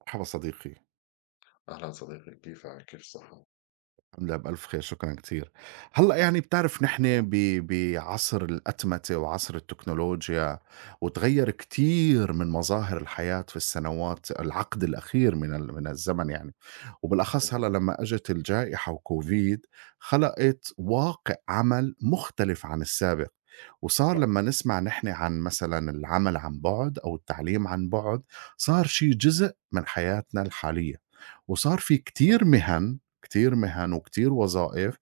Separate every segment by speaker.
Speaker 1: مرحبا صديقي.
Speaker 2: أهلا صديقي، كيفك؟ كيف الصحة؟
Speaker 1: عاملها بألف خير، شكرا كثير. هلا، يعني بتعرف نحن بعصر الأتمتة وعصر التكنولوجيا، وتغير كثير من مظاهر الحياة في السنوات العقد الأخير من الزمن يعني. وبالأخص
Speaker 2: أها،
Speaker 1: هلأ لمّا أجت الجائحة وكوفيد، خلقت واقع عمل مختلف عن السابق. وصار
Speaker 2: صح.
Speaker 1: لمّا نسمع نحن عن مثلًا العمل عن بُعد أو التعليم عن بُعد، صار شي جزء من حياتنا الحالية. وصار في
Speaker 2: آه،
Speaker 1: كتير مِهَن، كتير مِهَن وكتير وظائف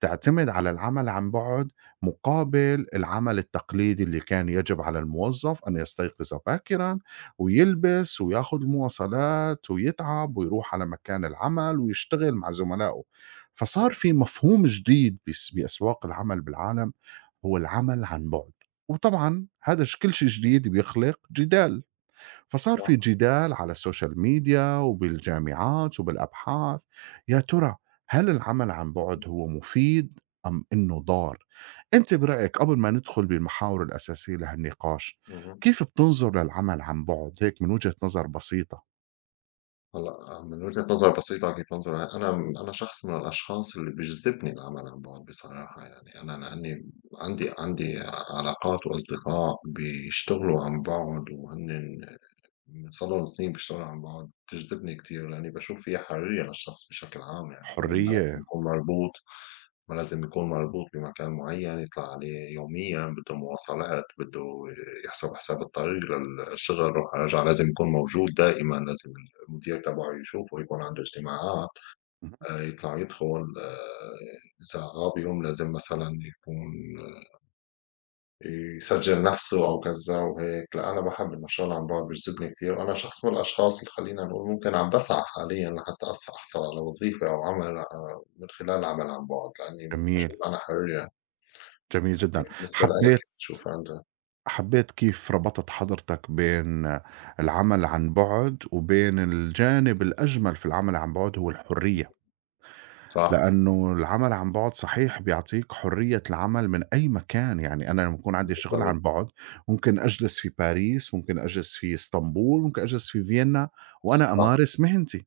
Speaker 1: تعتمد على العمل عن بُعد، مقابل العمل التقليدي اللي كان يجب على الموظف أن يستيقظ باكرًا ويلبس وياخد المواصلات ويتعب ويروح على مكان العمل ويشتغل مع زملائه. فصار
Speaker 2: صح.
Speaker 1: في مفهوم جديد بأسواق العمل بالعالم، هو العمل عن بعد. وطبعا هذا كل شيء جديد بيخلق جدال، فصار في
Speaker 2: صح.
Speaker 1: جدال على السوشيال ميديا وبالجامعات وبالابحاث. يا ترى، هل العمل عن بعد
Speaker 2: اهم.
Speaker 1: هو مفيد ام انه ضار؟ انت برايك، قبل ما ندخل بالمحاور الاساسيه لهالنقاش،
Speaker 2: اهم.
Speaker 1: كيف بتنظر للعمل عن بعد هيك من وجهه نظر بسيطه؟
Speaker 2: هلا آه، من وجهة نظر بسيطة كيف بنظر أنا. أنا شخص من الأشخاص اللي بيجذبني العمل عن بعد بصراحة، أنا لأني عندي علاقات وأصدقاء بيشتغلوا عن بعد وهن من صار لنا سنين باشتغل عن بُعد. بتجذبني كتير لإنّي باشوف فيها حرية للشخص بشكل عام، هو
Speaker 1: حريه.
Speaker 2: ما لازم يكون مربوط بمكان معيّن يطلع عليه يوميًا، بده مواصلات، بده يحسب حساب الطريق للشغل، روح رجع، لازم يكون موجود دائمًا، لازم المدير تبعه يشوفه، يكون عنده اجتماعات،
Speaker 1: مهم.
Speaker 2: يطلع يدخل، إذا غاب يوم لازم مثلًا يكون يسجل نفسه أو كذا وهيك. لأ أنا باحب إنه الشغل عن بُعد بيجذبني كتير، وأنا شخص من الأشخاص اللي خلّينا نقول ممكن عم باسعى حاليًا لحتى أحصل على وظيفة أو عمل من خلال العمل عن بُعد، لإني
Speaker 1: جميل،
Speaker 2: باشوف أنا حرية
Speaker 1: جميل
Speaker 2: شخصية.
Speaker 1: جدا.
Speaker 2: بالنسبة لإلك
Speaker 1: حبيت،
Speaker 2: كيف بتشوفها أنت؟
Speaker 1: حبيت كيف ربطت حضرتك بين العمل عن بعد، وبين الجانب الاجمل في العمل عن بعد هو الحريه.
Speaker 2: صح،
Speaker 1: لأنه العمل عن بُعد صحيح بيعطيك حرية العمل من أي مكان، يعني أنا لمّا يكون عندي شغل
Speaker 2: بالضبط،
Speaker 1: عن بُعد ممكن أجلس في باريس، ممكن أجلس في إسطنبول، ممكن أجلس في فيينا وأنا
Speaker 2: صح،
Speaker 1: أمارس مهنتي.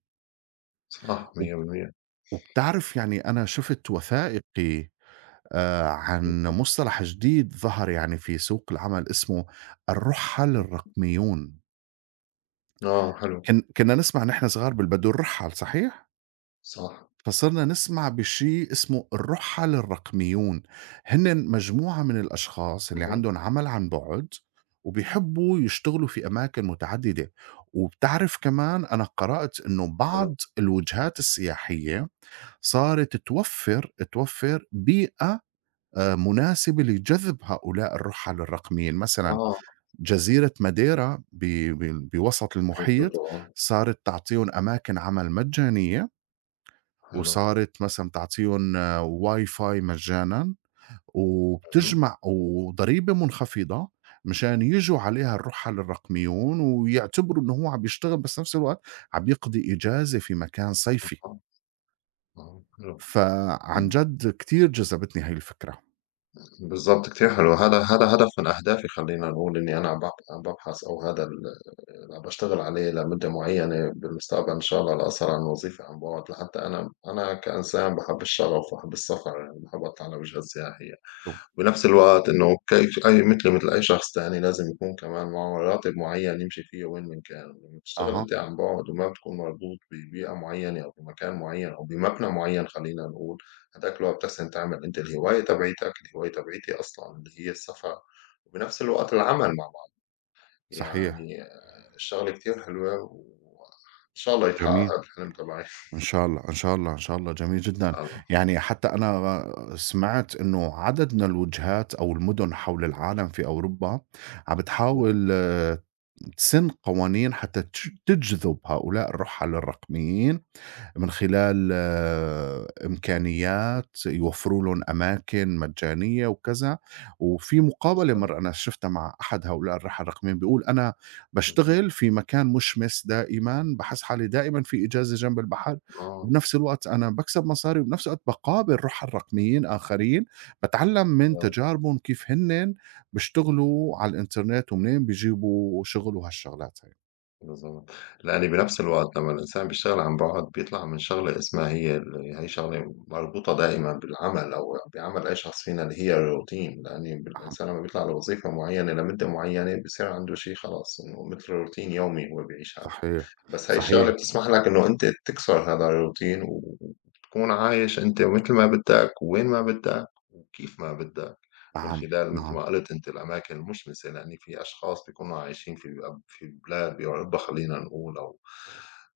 Speaker 2: صح
Speaker 1: وب
Speaker 2: 100%.
Speaker 1: وبتعرف يعني أنا شُفت وثائقي
Speaker 2: إمم،
Speaker 1: عن مصطلح جديد ظهر يعني في سوق العمل اسمه الرُحَّل
Speaker 2: إمم،
Speaker 1: الرقميون.
Speaker 2: آه حلو،
Speaker 1: كنا نسمع نحن صغار بالبدو الرُحَّل صحيح؟
Speaker 2: صح،
Speaker 1: فصرنا نسمع بشيء اسمه الرحل الرقميون. هن مجموعة من الأشخاص اللي
Speaker 2: اهم،
Speaker 1: عندهم عمل عن بعد وبيحبوا يشتغلوا في أماكن متعددة. وبتعرف كمان أنا قرأت أنه
Speaker 2: حلو،
Speaker 1: بعض الوجهات السياحية صارت توفر، توفر بيئة مناسبة لجذب هؤلاء الرحل الرقميين. مثلا
Speaker 2: آه،
Speaker 1: جزيرة ماديرا بوسط
Speaker 2: في كتب.
Speaker 1: المحيط
Speaker 2: آه،
Speaker 1: صارت تعطيهم أماكن عمل مجانية،
Speaker 2: حلو،
Speaker 1: وصارت مثلًا بتعطيهم WiFi مجانًا،
Speaker 2: اهم،
Speaker 1: وبتجمع وضريبة منخفضة مشان ييجوا عليها الرُّحَل الرقميون ويعتبروا إنه هو عم بيشتغل، بس نفس الوقت عم يقضي إجازة في مكان صيفي.
Speaker 2: أها، أها، حلو.
Speaker 1: فعن جد كتير جذبتني هاي الفكرة.
Speaker 2: بالضبط كتير حلو. هذا هذا هدف من أهدافي، خلّينا نقول إني أنا عم بابحث، أو هذا اللي عم باشتغل عليه لمدة معيّنة بالمستقبل إن شاء الله، لأسهر عن وظيفة عن بُعد، لحتى أنا. أنا كإنسان باحب الشغف، باحب السفر، باحب أطلع على وجهات سياحية. بنفس الوقت إنه كيف مثله مثل أي شخص تاني لازم يكون كمان معه راتب معيّن يمشي فيه وين من كان. لمّا بتشتغل
Speaker 1: أها،
Speaker 2: أنت عن بُعد وما بتكون مربوط ببيئة معيّنة أو بمكان معيّن أو بمبنى معيّن خلّينا نقول، هداك الوقت بتحسن تعمل أنت الهواية تبعيتك، الهواية تبعيتي أصلًا اللي هي السفر، وبنفس الوقت العمل مع بعض،
Speaker 1: صحيح،
Speaker 2: يعني الشغلة كتير حلوة، وإن شاء الله يتحقق
Speaker 1: جميل،
Speaker 2: هاد الحلم تبعي.
Speaker 1: إن شاء الله، إن شاء الله، إن شاء الله، جميل
Speaker 2: إن
Speaker 1: جدًا.
Speaker 2: شاء الله.
Speaker 1: يعني حتى أنا سمعت إنه عدد من الوجهات أو المدن حول العالم في أوروبا عم
Speaker 2: اهم،
Speaker 1: بتحاول تسن قوانين حتى تجذب هؤلاء الرُّحَل الرقميين من خلال إمكانيات، يوفّروا لهم أماكن مجانية وكذا. وفي مقابلة
Speaker 2: بالضبط،
Speaker 1: مرّة أنا شُفتها مع أحد هؤلاء الرحى الرقميين بيقول: "أنا
Speaker 2: اهم،
Speaker 1: باشتغل في مكان مُشمِس دائمًا، باحس حالي دائمًا في إجازة جنب البحر،
Speaker 2: آه،
Speaker 1: وبنفس الوقت أنا باكسب مصاري، وبنفس الوقت باقابل رُحَى رقميين آخرين، باتعلّم من
Speaker 2: بالضبط.
Speaker 1: تجاربهم كيف هنّن بيشتغلوا على الإنترنت، ومنين بيجيبوا شُغل وهالشغلات هاي."
Speaker 2: بالضبط. لإن بنفس الوقت لمّا الإنسان بيشتغل عن بُعد بيطلع من شغلة اسمها هي شغلة مربوطة دائمًا بالعمل أو بعمل أي شخص فينا اللي هي الروتين. لإن
Speaker 1: نعم،
Speaker 2: الإنسان لمّا بيطلع لوظيفة معيّنة لمدة معيّنة بصير عنده شي خلاص إنه متل روتين يومي هو بيعيش عليه.
Speaker 1: صحيح،
Speaker 2: بس هي الشغلة
Speaker 1: صحيح،
Speaker 2: بتسمح لك إنه أنت تكسر هذا الروتين، وتكون عايش أنت متل ما بدّك، ووين ما بدّك، وكيف ما بدّك، من
Speaker 1: نعم،
Speaker 2: خلال متل
Speaker 1: نعم،
Speaker 2: ما قُلت أنت الأماكن المشمسة. لإن في أشخاص بيكونوا عايشين في في بلاد بأوروبا خلّينا نقول، أو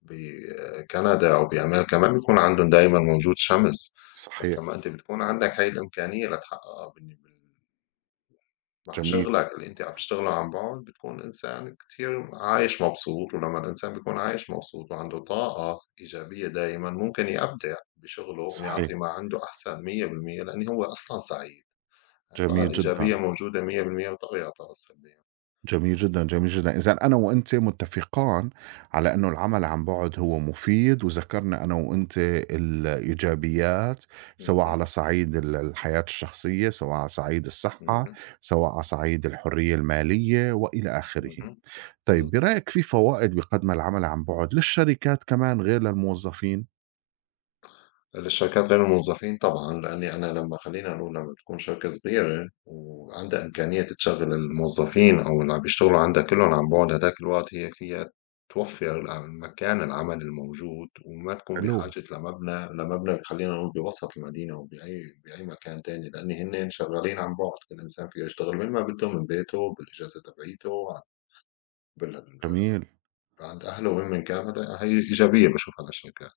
Speaker 2: بكندا أو بأمريكا، ما بيكون عندهم دايمًا موجود شمس. بس
Speaker 1: صحيح.
Speaker 2: لمّا أنت بتكون عندك هاي الإمكانية لتحققها مع
Speaker 1: جميل،
Speaker 2: شغلك اللي أنتِ عم تشتغله عن بُعد، بتكون إنسان كتير عايش مبسوط. ولمّا الإنسان بيكون عايش مبسوط وعنده طاقة إيجابية دايمًا، ممكن يبدع بشغله
Speaker 1: صحيح،
Speaker 2: ويعطي ما عنده أحسن 100%، لأن هو أصلًا سعيد. الطاقة
Speaker 1: جميل
Speaker 2: الإيجابية
Speaker 1: جدًا،
Speaker 2: موجودة 100% وطاغية على الطاقة السلبية.
Speaker 1: جميل جدًا، جميل جدًا. إذًا أنا وأنتِ متفقان على إنه العمل عن بُعد هو مفيد، وذكرنا أنا وأنتِ الإيجابيات، سواء
Speaker 2: اهم،
Speaker 1: على صعيد الحياة الشخصية، سواء على صعيد الصحة،
Speaker 2: اهم،
Speaker 1: سواء على صعيد الحرية المالية وإلى آخره.
Speaker 2: اهم،
Speaker 1: طيب،
Speaker 2: بالض
Speaker 1: برأيِك في فوائد بيقدمها العمل عن بُعد للشركات كمان غير للموظفين؟
Speaker 2: للشركات غير الموظفين طبعًا. لإنّي أنا لمّا خلّينا نقول لمّا تكون شركة صغيرة وعندها إمكانية تشغّل الموظفين أو اللي عم بيشتغلوا عندها كلّن عن بُعد، هيداك الوقت هي فيها توفّر مكان العمل الموجود، وما تكون
Speaker 1: حلو،
Speaker 2: بحاجة لمبنى خلّينا نقول بوسط المدينة أو بأي مكان تاني، لإن هنّن شغّالين عن بُعد. كل إنسان فيه يشتغل وين ما بده، من بيته، بالإجازة تبعيته، عن بال
Speaker 1: جميل،
Speaker 2: عند أهله وين من كان. هيدا هي إيجابية باشوفها للشركات.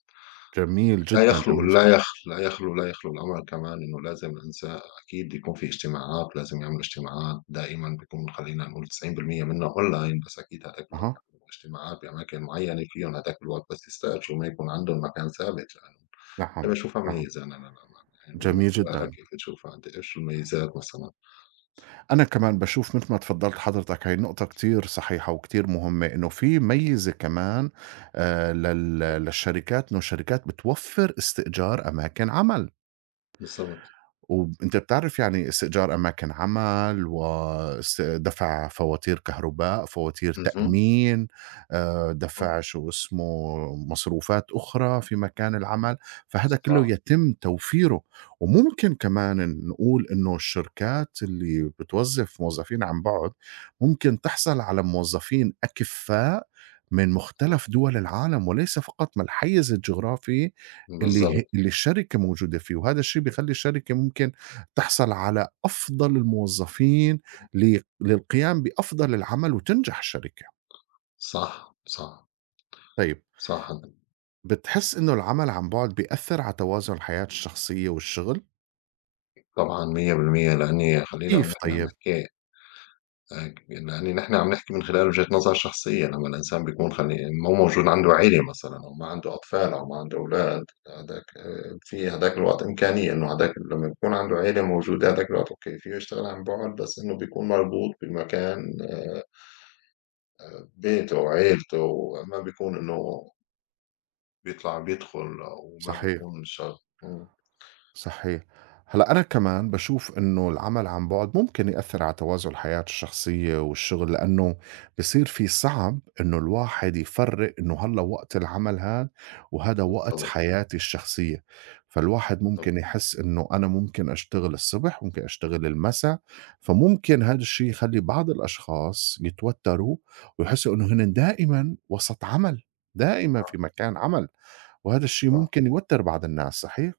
Speaker 1: جميل
Speaker 2: لا
Speaker 1: جدًا،
Speaker 2: يخلو
Speaker 1: جميل
Speaker 2: لا
Speaker 1: جدًا،
Speaker 2: يخلو لا يخلو لا يخلو الأمر كمان إنه لازم الإنسان أكيد يكون في اجتماعات، لازم يعمل اجتماعات دائمًا، بيكون خلّينا نقول 90% منها أونلاين. بس أكيد هداك الوقت
Speaker 1: أها،
Speaker 2: بيعملوا اجتماعات بأماكن معيّنة فيهم هداك الوقت بس، يستأجروا، ما يكون عندهم مكان ثابت لإلهم. أنا
Speaker 1: نعم،
Speaker 2: باشوفها
Speaker 1: نعم،
Speaker 2: ميزة أنا للأمانة،
Speaker 1: جميل
Speaker 2: بالنسبة لإلك
Speaker 1: جدًا.
Speaker 2: كيف بتشوفها أنت، إيش المميزات مثلًا؟
Speaker 1: أنا كمان باشوف متل ما اتفضّلت حضرتك هاي النقطة كتير صحيحة وكتير مهمة، إنه في ميزة كمان للشركات، إنه الشركات بتوفّر استئجار أماكن عمل.
Speaker 2: بالضبط،
Speaker 1: وأنت بتعرف يعني استئجار أماكن عمل، دفع فواتير كهرباء، فواتير
Speaker 2: اهم،
Speaker 1: تأمين،
Speaker 2: إمم،
Speaker 1: دفع شو اسمه مصروفات أخرى في مكان العمل، فهذا كله
Speaker 2: صح،
Speaker 1: يتم توفيره. وممكن كمان نقول إنه الشركات اللي بتوظّف موظفين عن بُعد، ممكن تحصل على موظفين أكفاء من مختلف دول العالم، وليس فقط من الحيز الجغرافي
Speaker 2: بالضبط،
Speaker 1: اللي الشركة موجودة فيه، وهذا الشيء بيخلّي الشركة ممكن تحصل على أفضل الموظفين للقيام بأفضل العمل وتنجح الشركة.
Speaker 2: صح، صح،
Speaker 1: طيب،
Speaker 2: صح،
Speaker 1: بتحس إنه العمل عن بُعد بيأثّر على توازن الحياة الشخصية والشغل؟
Speaker 2: طبعًا 100%. لإني خلّينا
Speaker 1: كيف
Speaker 2: نحن عم
Speaker 1: طيب؟
Speaker 2: نحكي يعني نحن عم نحكي من خلال وجهة نظر شخصية. لمّا الإنسان بيكون ما هو موجود عنده عيلة مثلًا أو ما عنده أطفال أو ما عنده أولاد، هداك في هداك الوقت إمكانية إنه لمّا بيكون عنده عيلة موجودة هداك الوقت أوكي، فيه يشتغل عن بُعد، بس إنه بيكون مربوط بمكان بيته وعيلته، ما بيكون إنه بيطلع بيدخل أو ما
Speaker 1: صحيح،
Speaker 2: بيكون إمم،
Speaker 1: صحيح. هلأ أنا كمان باشوف إنه العمل عن بُعد ممكن يأثّر على توازن الحياة الشخصية والشغل، لإنه بصير في صعب إنه الواحد يفرّق إنه هلّا وقت العمل هاد وهذا وقت
Speaker 2: بالضبط،
Speaker 1: حياتي الشخصية. فالواحد
Speaker 2: بالضبط،
Speaker 1: ممكن يحس إنه أنا ممكن أشتغل الصبح، ممكن أشتغل المسا، فممكن هاد الشي يخلّي بعض الأشخاص يتوتّروا ويحسّوا إنه هنن دائمًا وسط عمل، دائمًا
Speaker 2: صح،
Speaker 1: في مكان عمل، وهذا الشي
Speaker 2: صح.
Speaker 1: ممكن يوتّر بعض الناس، صحيح،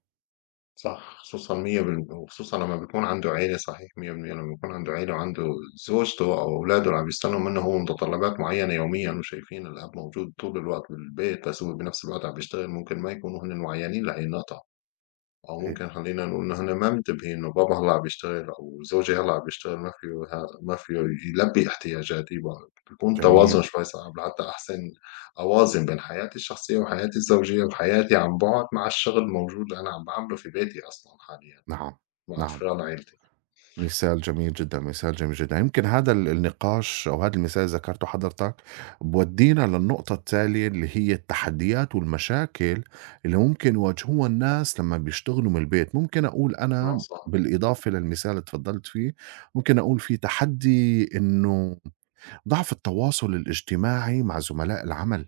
Speaker 2: صح، خصوصًا 100%، وخصوصًا لمّا بيكون عنده عيلة صحيح 100%. لمّا يكون عنده عيلة، وعنده زوجته أو أولاده اللي عم بيستنوا منه هو متطلبات معيّنة يوميًا، وشايفين الأب موجود طول الوقت بالبيت، بس هو بنفس الوقت عم بيشتغل، ممكن ما يكونوا هُنن وعيانين لهي النقطة. أو
Speaker 1: صحيح،
Speaker 2: ممكن خلّينا نقول إن إحنا ما منتبهين إنه بابا هلأ عم بيشتغل أو زوجي هلأ عم بيشتغل، ما فيو ما فيو يلبّي احتياجاتي، بقى بيكون
Speaker 1: جميل.
Speaker 2: التوازن شوي صعب لحتى أحسن أوازن بين حياتي الشخصية وحياتي الزوجية وحياتي عن بُعد مع الشغل الموجود اللي أنا عم باعمله في بيتي أصلًا حاليًا
Speaker 1: نعم،
Speaker 2: مع
Speaker 1: نعم،
Speaker 2: أفراد عيلتي.
Speaker 1: مثال جميل جدًا، مثال جميل جدًا. يمكن هذا النقاش أو هذا المثال اللي ذكرته حضرتك بيودينا للنقطة التالية اللي هي التحديات والمشاكل اللي ممكن يواجهوها الناس لمّا بيشتغلوا من البيت. ممكن أقول
Speaker 2: آه
Speaker 1: أنا
Speaker 2: صح.
Speaker 1: بالإضافة للمثال اللي اتفضّلت فيه، ممكن أقول في تحدي إنه ضعف التواصل الاجتماعي مع زملاء العمل.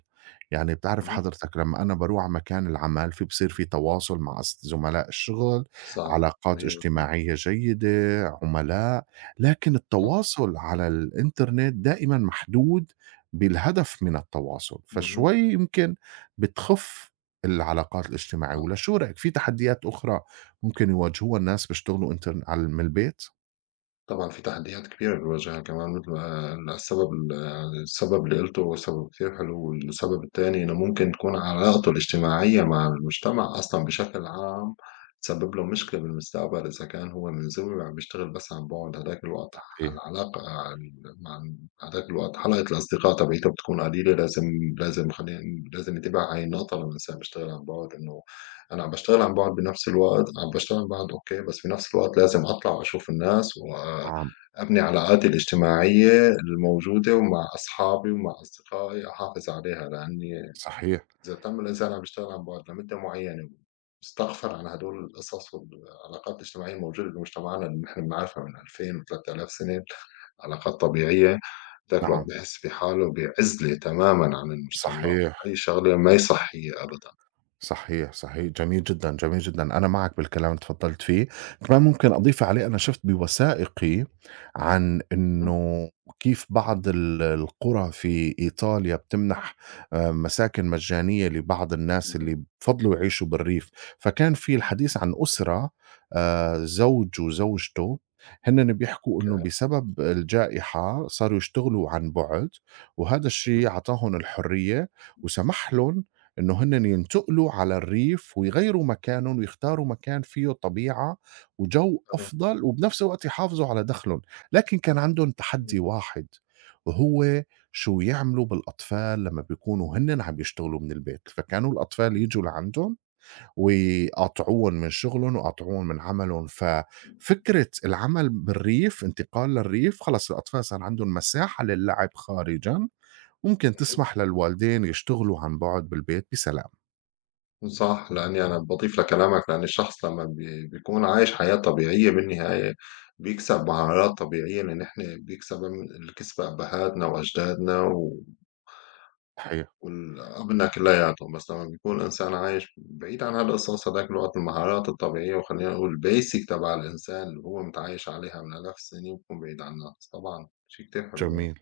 Speaker 1: يعني بتعرف
Speaker 2: اهم.
Speaker 1: حضرتك لمّا أنا باروح على مكان العمل في بصير في تواصل مع زملاء الشغل،
Speaker 2: صح.
Speaker 1: علاقات
Speaker 2: 100%.
Speaker 1: اجتماعية جيدة، عملاء، لكن
Speaker 2: صح.
Speaker 1: التواصل على الإنترنت دائمًا محدود بالهدف من التواصل، فشوي
Speaker 2: اهم.
Speaker 1: يمكن بتخف العلاقات الاجتماعية.
Speaker 2: صح.
Speaker 1: والّا
Speaker 2: مهم.
Speaker 1: شو رأيك في تحديات أخرى ممكن يواجهوها الناس بيشتغلوا إنترن على من البيت؟
Speaker 2: طبعًا في تحديات كبيرة بنواجهها كمان، مثل ما ال السبب السبب اللي قُلته هو سبب كتير حلو. والسبب التاني إنه ممكن تكون علاقته الاجتماعية مع المجتمع أصلًا بشكل عام تسبب له مشكلة بالمستقبل، إذا كان هو من زوي وعم بيشتغل بس عن بُعد، هداك الوقت
Speaker 1: صحيح،
Speaker 2: العلاقة ال مع هداك الوقت حلقة الأصدقاء تبعيته بتكون قليلة. لازم، لازم خلينا ن لازم ننتبه على هاي النقطة لمّا الإنسان بيشتغل عن بُعد، إنه أنا باشتغل عن بُعد أوكي، بس في نفس الوقت لازم أطلع وأشوف الناس
Speaker 1: نعم،
Speaker 2: وأبني علاقاتي الاجتماعية الموجودة، ومع أصحابي ومع أصدقائي أحافظ عليها. لأني
Speaker 1: صحيح،
Speaker 2: إذا تم الإنسان عم يشتغل عن بُعد لمدة معيّنة واستغفل عن هدول القصص والعلاقات الاجتماعية الموجودة بمجتمعنا اللي نحن بنعرفها من 2000 و3000 سنة، علاقات طبيعية، ذاك الوقت
Speaker 1: نعم،
Speaker 2: بيحس في حاله بعزلة تمامًا عن المجتمع.
Speaker 1: صحيح.
Speaker 2: هاي شغلة ما هي صحية أبدًا.
Speaker 1: صحيح، صحيح، جميل جدًا، جميل جدًا، أنا معك بالكلام اللي اتفضّلت فيه. كمان ممكن أضيف عليه، أنا شُفت بوثائقي عن
Speaker 2: اهم،
Speaker 1: إنه كيف بعض القرى في إيطاليا بتمنح مساكن مجانية لبعض الناس
Speaker 2: اهم،
Speaker 1: اللي بفضلوا يعيشوا بالريف. فكان في الحديث عن أسرة، زوج وزوجته، هنّن بيحكوا إنه بسبب الجائحة صاروا يشتغلوا عن بُعد، وهذا الشي
Speaker 2: اهم،
Speaker 1: عطاهم الحرية وسمح لهم إنه هنّن ينتقلوا على الريف ويغيّروا مكانهم ويختاروا مكان فيه طبيعة وجَو
Speaker 2: أنا
Speaker 1: أفضل وبنفس الوقت يحافظوا على دَخْلهم. لكن كان عندهم تحدّي واحد، وهو شو يعملوا بالأطفال لمّا بيكونوا هنّن عم يشتغلوا من البيت، فكانوا الأطفال ييجوا لعندهم ويقاطعوهم من شُغلهم ويقاطعوهم من عملهم. ففكرة العمل بالريف انتقال للريف، خلص الأطفال صار عندهم مساحة للعب خارجًا، ممكن تسمح للوالدين يشتغلوا عن بُعد بالبيت بسلام.
Speaker 2: صح، لأني أنا باضيف لكلامك، لأن الشخص لمّا بي بيكون عايش حياة طبيعية بالنهاية بيكسب مهارات طبيعية، لإن إحنا بيكسبها من اللي كسبها أبهاتنا وأجدادنا و
Speaker 1: صحيح.
Speaker 2: والأبناء كلّياتهم. بس لمّا بيكون إنسان عايش بعيد عن هالقصص، هداك الوقت المهارات الطبيعية وخلّينا نقول basic تبع الإنسان اللي هو متعايش عليها من آلاف السنين بيكون بعيد عنّا. طبعًا شي كتير حلو.
Speaker 1: جميل،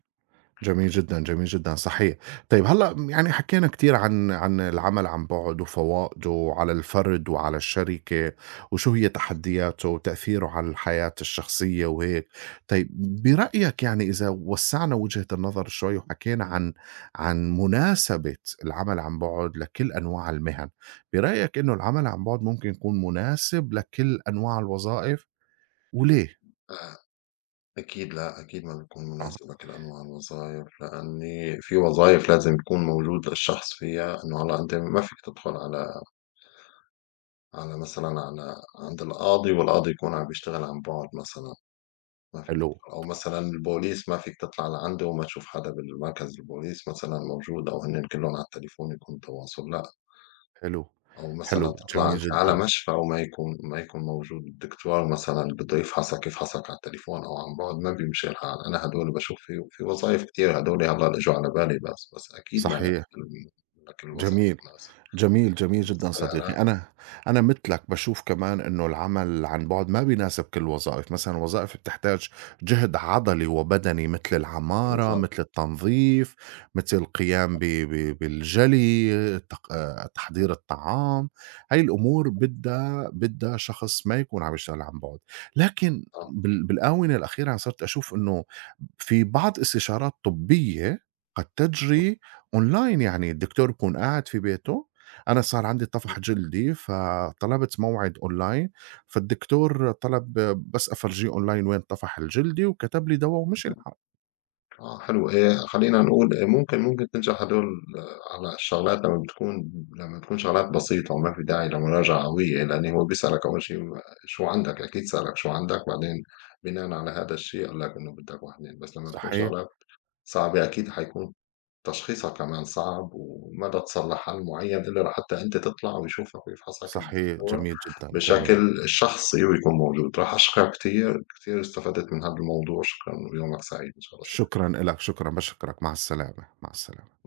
Speaker 1: جميل جدًا، جميل جدًا، صحيح. طيب هلّأ يعني حكينا كتير عن عن العمل عن بُعد وفوائده على الفرد وعلى الشركة وشو هي تحدياته وتأثيره على الحياة الشخصية وهيك. طيب، برأيك يعني إذا وسّعنا وجهة النظر شوي وحكينا عن عن مناسبة العمل عن بُعد لكل أنواع المهن، برأيك إنه العمل عن بُعد ممكن يكون مناسب لكل أنواع الوظائف وليه؟
Speaker 2: آآ أكيد لأ، أكيد ما بتكون
Speaker 1: آه،
Speaker 2: مناسبة كده أنواع الوظايف، لأني في وظايف لازم يكون موجود الشخص فيها، إنه أنت ما فيك تدخل على مثلًا على عند القاضي والقاضي يكون عم بيشتغل عن بُعد مثلًا، ما فيك
Speaker 1: حلو.
Speaker 2: تدخل. أو مثلًا البوليس، ما فيك تطلع لعنده وما تشوف حدا بالمركز البوليس مثلًا موجود، أو هنّن كلّن على التليفون يكون تواصل، لأ.
Speaker 1: حلو،
Speaker 2: أو
Speaker 1: حلو،
Speaker 2: مثلًا تطلع
Speaker 1: جميل
Speaker 2: أنتِ
Speaker 1: جدًا،
Speaker 2: على مشفى وما يكون ما يكون موجود الدكتور مثلًا بده يفحصك، يفحصك على التليفون أو عن بُعد، ما بيمشي الحال. أنا هدول باشوف في وظايف كتير هدول هلّأ اللي إجوا على بالي بس، بس أكيد
Speaker 1: صحيح،
Speaker 2: ما لك الوظايف
Speaker 1: جميل،
Speaker 2: المناسبة
Speaker 1: جميل، جميل جدًا
Speaker 2: بالنسبة
Speaker 1: صديقي.
Speaker 2: لإلك
Speaker 1: أنا، أنا مثلك باشوف كمان إنه العمل عن بُعد ما بيناسب كل الوظائف. مثلًا الوظائف بتحتاج جهد عضلي وبدني مثل العمارة،
Speaker 2: بالضبط
Speaker 1: مثل التنظيف، مثل القيام ب بالجلي، التق تحضير الطعام. هاي الأمور بدها، بدها شخص ما يكون عم يشتغل عن بُعد. لكن بالآونة الأخيرة صرت أشوف إنه في بعض استشارات طبية قد
Speaker 2: آه.
Speaker 1: تجري أونلاين، يعني الدكتور بيكون قاعد في بيته. أنا صار عندي طفح جلدي فطلبت موعد أونلاين، فالدكتور طلب بس أفرجيه أونلاين وين طفح الجلدي وكتب لي دوا ومشي الحال.
Speaker 2: آه حلو، خلّينا نقول ممكن تنجح هدول آه، على الشغلات لمّا تكون شغلات بسيطة وما في داعي لمراجعة قوية، إيه، لإن هو بيسألك أول شي شو عندك، أكيد سألك شو عندك، بعدين بناءً على هذا الشي قال لك إنه بدك 1، 2، بس لمّا تكون
Speaker 1: صحيح،
Speaker 2: شغلات صعبة أكيد حيكون تشخيصها كمان صعب، وما بدها تطلّع حل معيّن إلّا لحتى أنت تطلع ويشوفك ويفحصك
Speaker 1: صحيح،
Speaker 2: الدكتور
Speaker 1: جميل جدًا، جميل.
Speaker 2: بشكل شخصي ويكون موجود. راح أشكرك كتير، كتير استفدت من هذا الموضوع. شكرًا ويومك سعيد إن شاء الله.
Speaker 1: شكرًا إلك، شكرًا، باشكرك، مع السلامة، مع السلامة.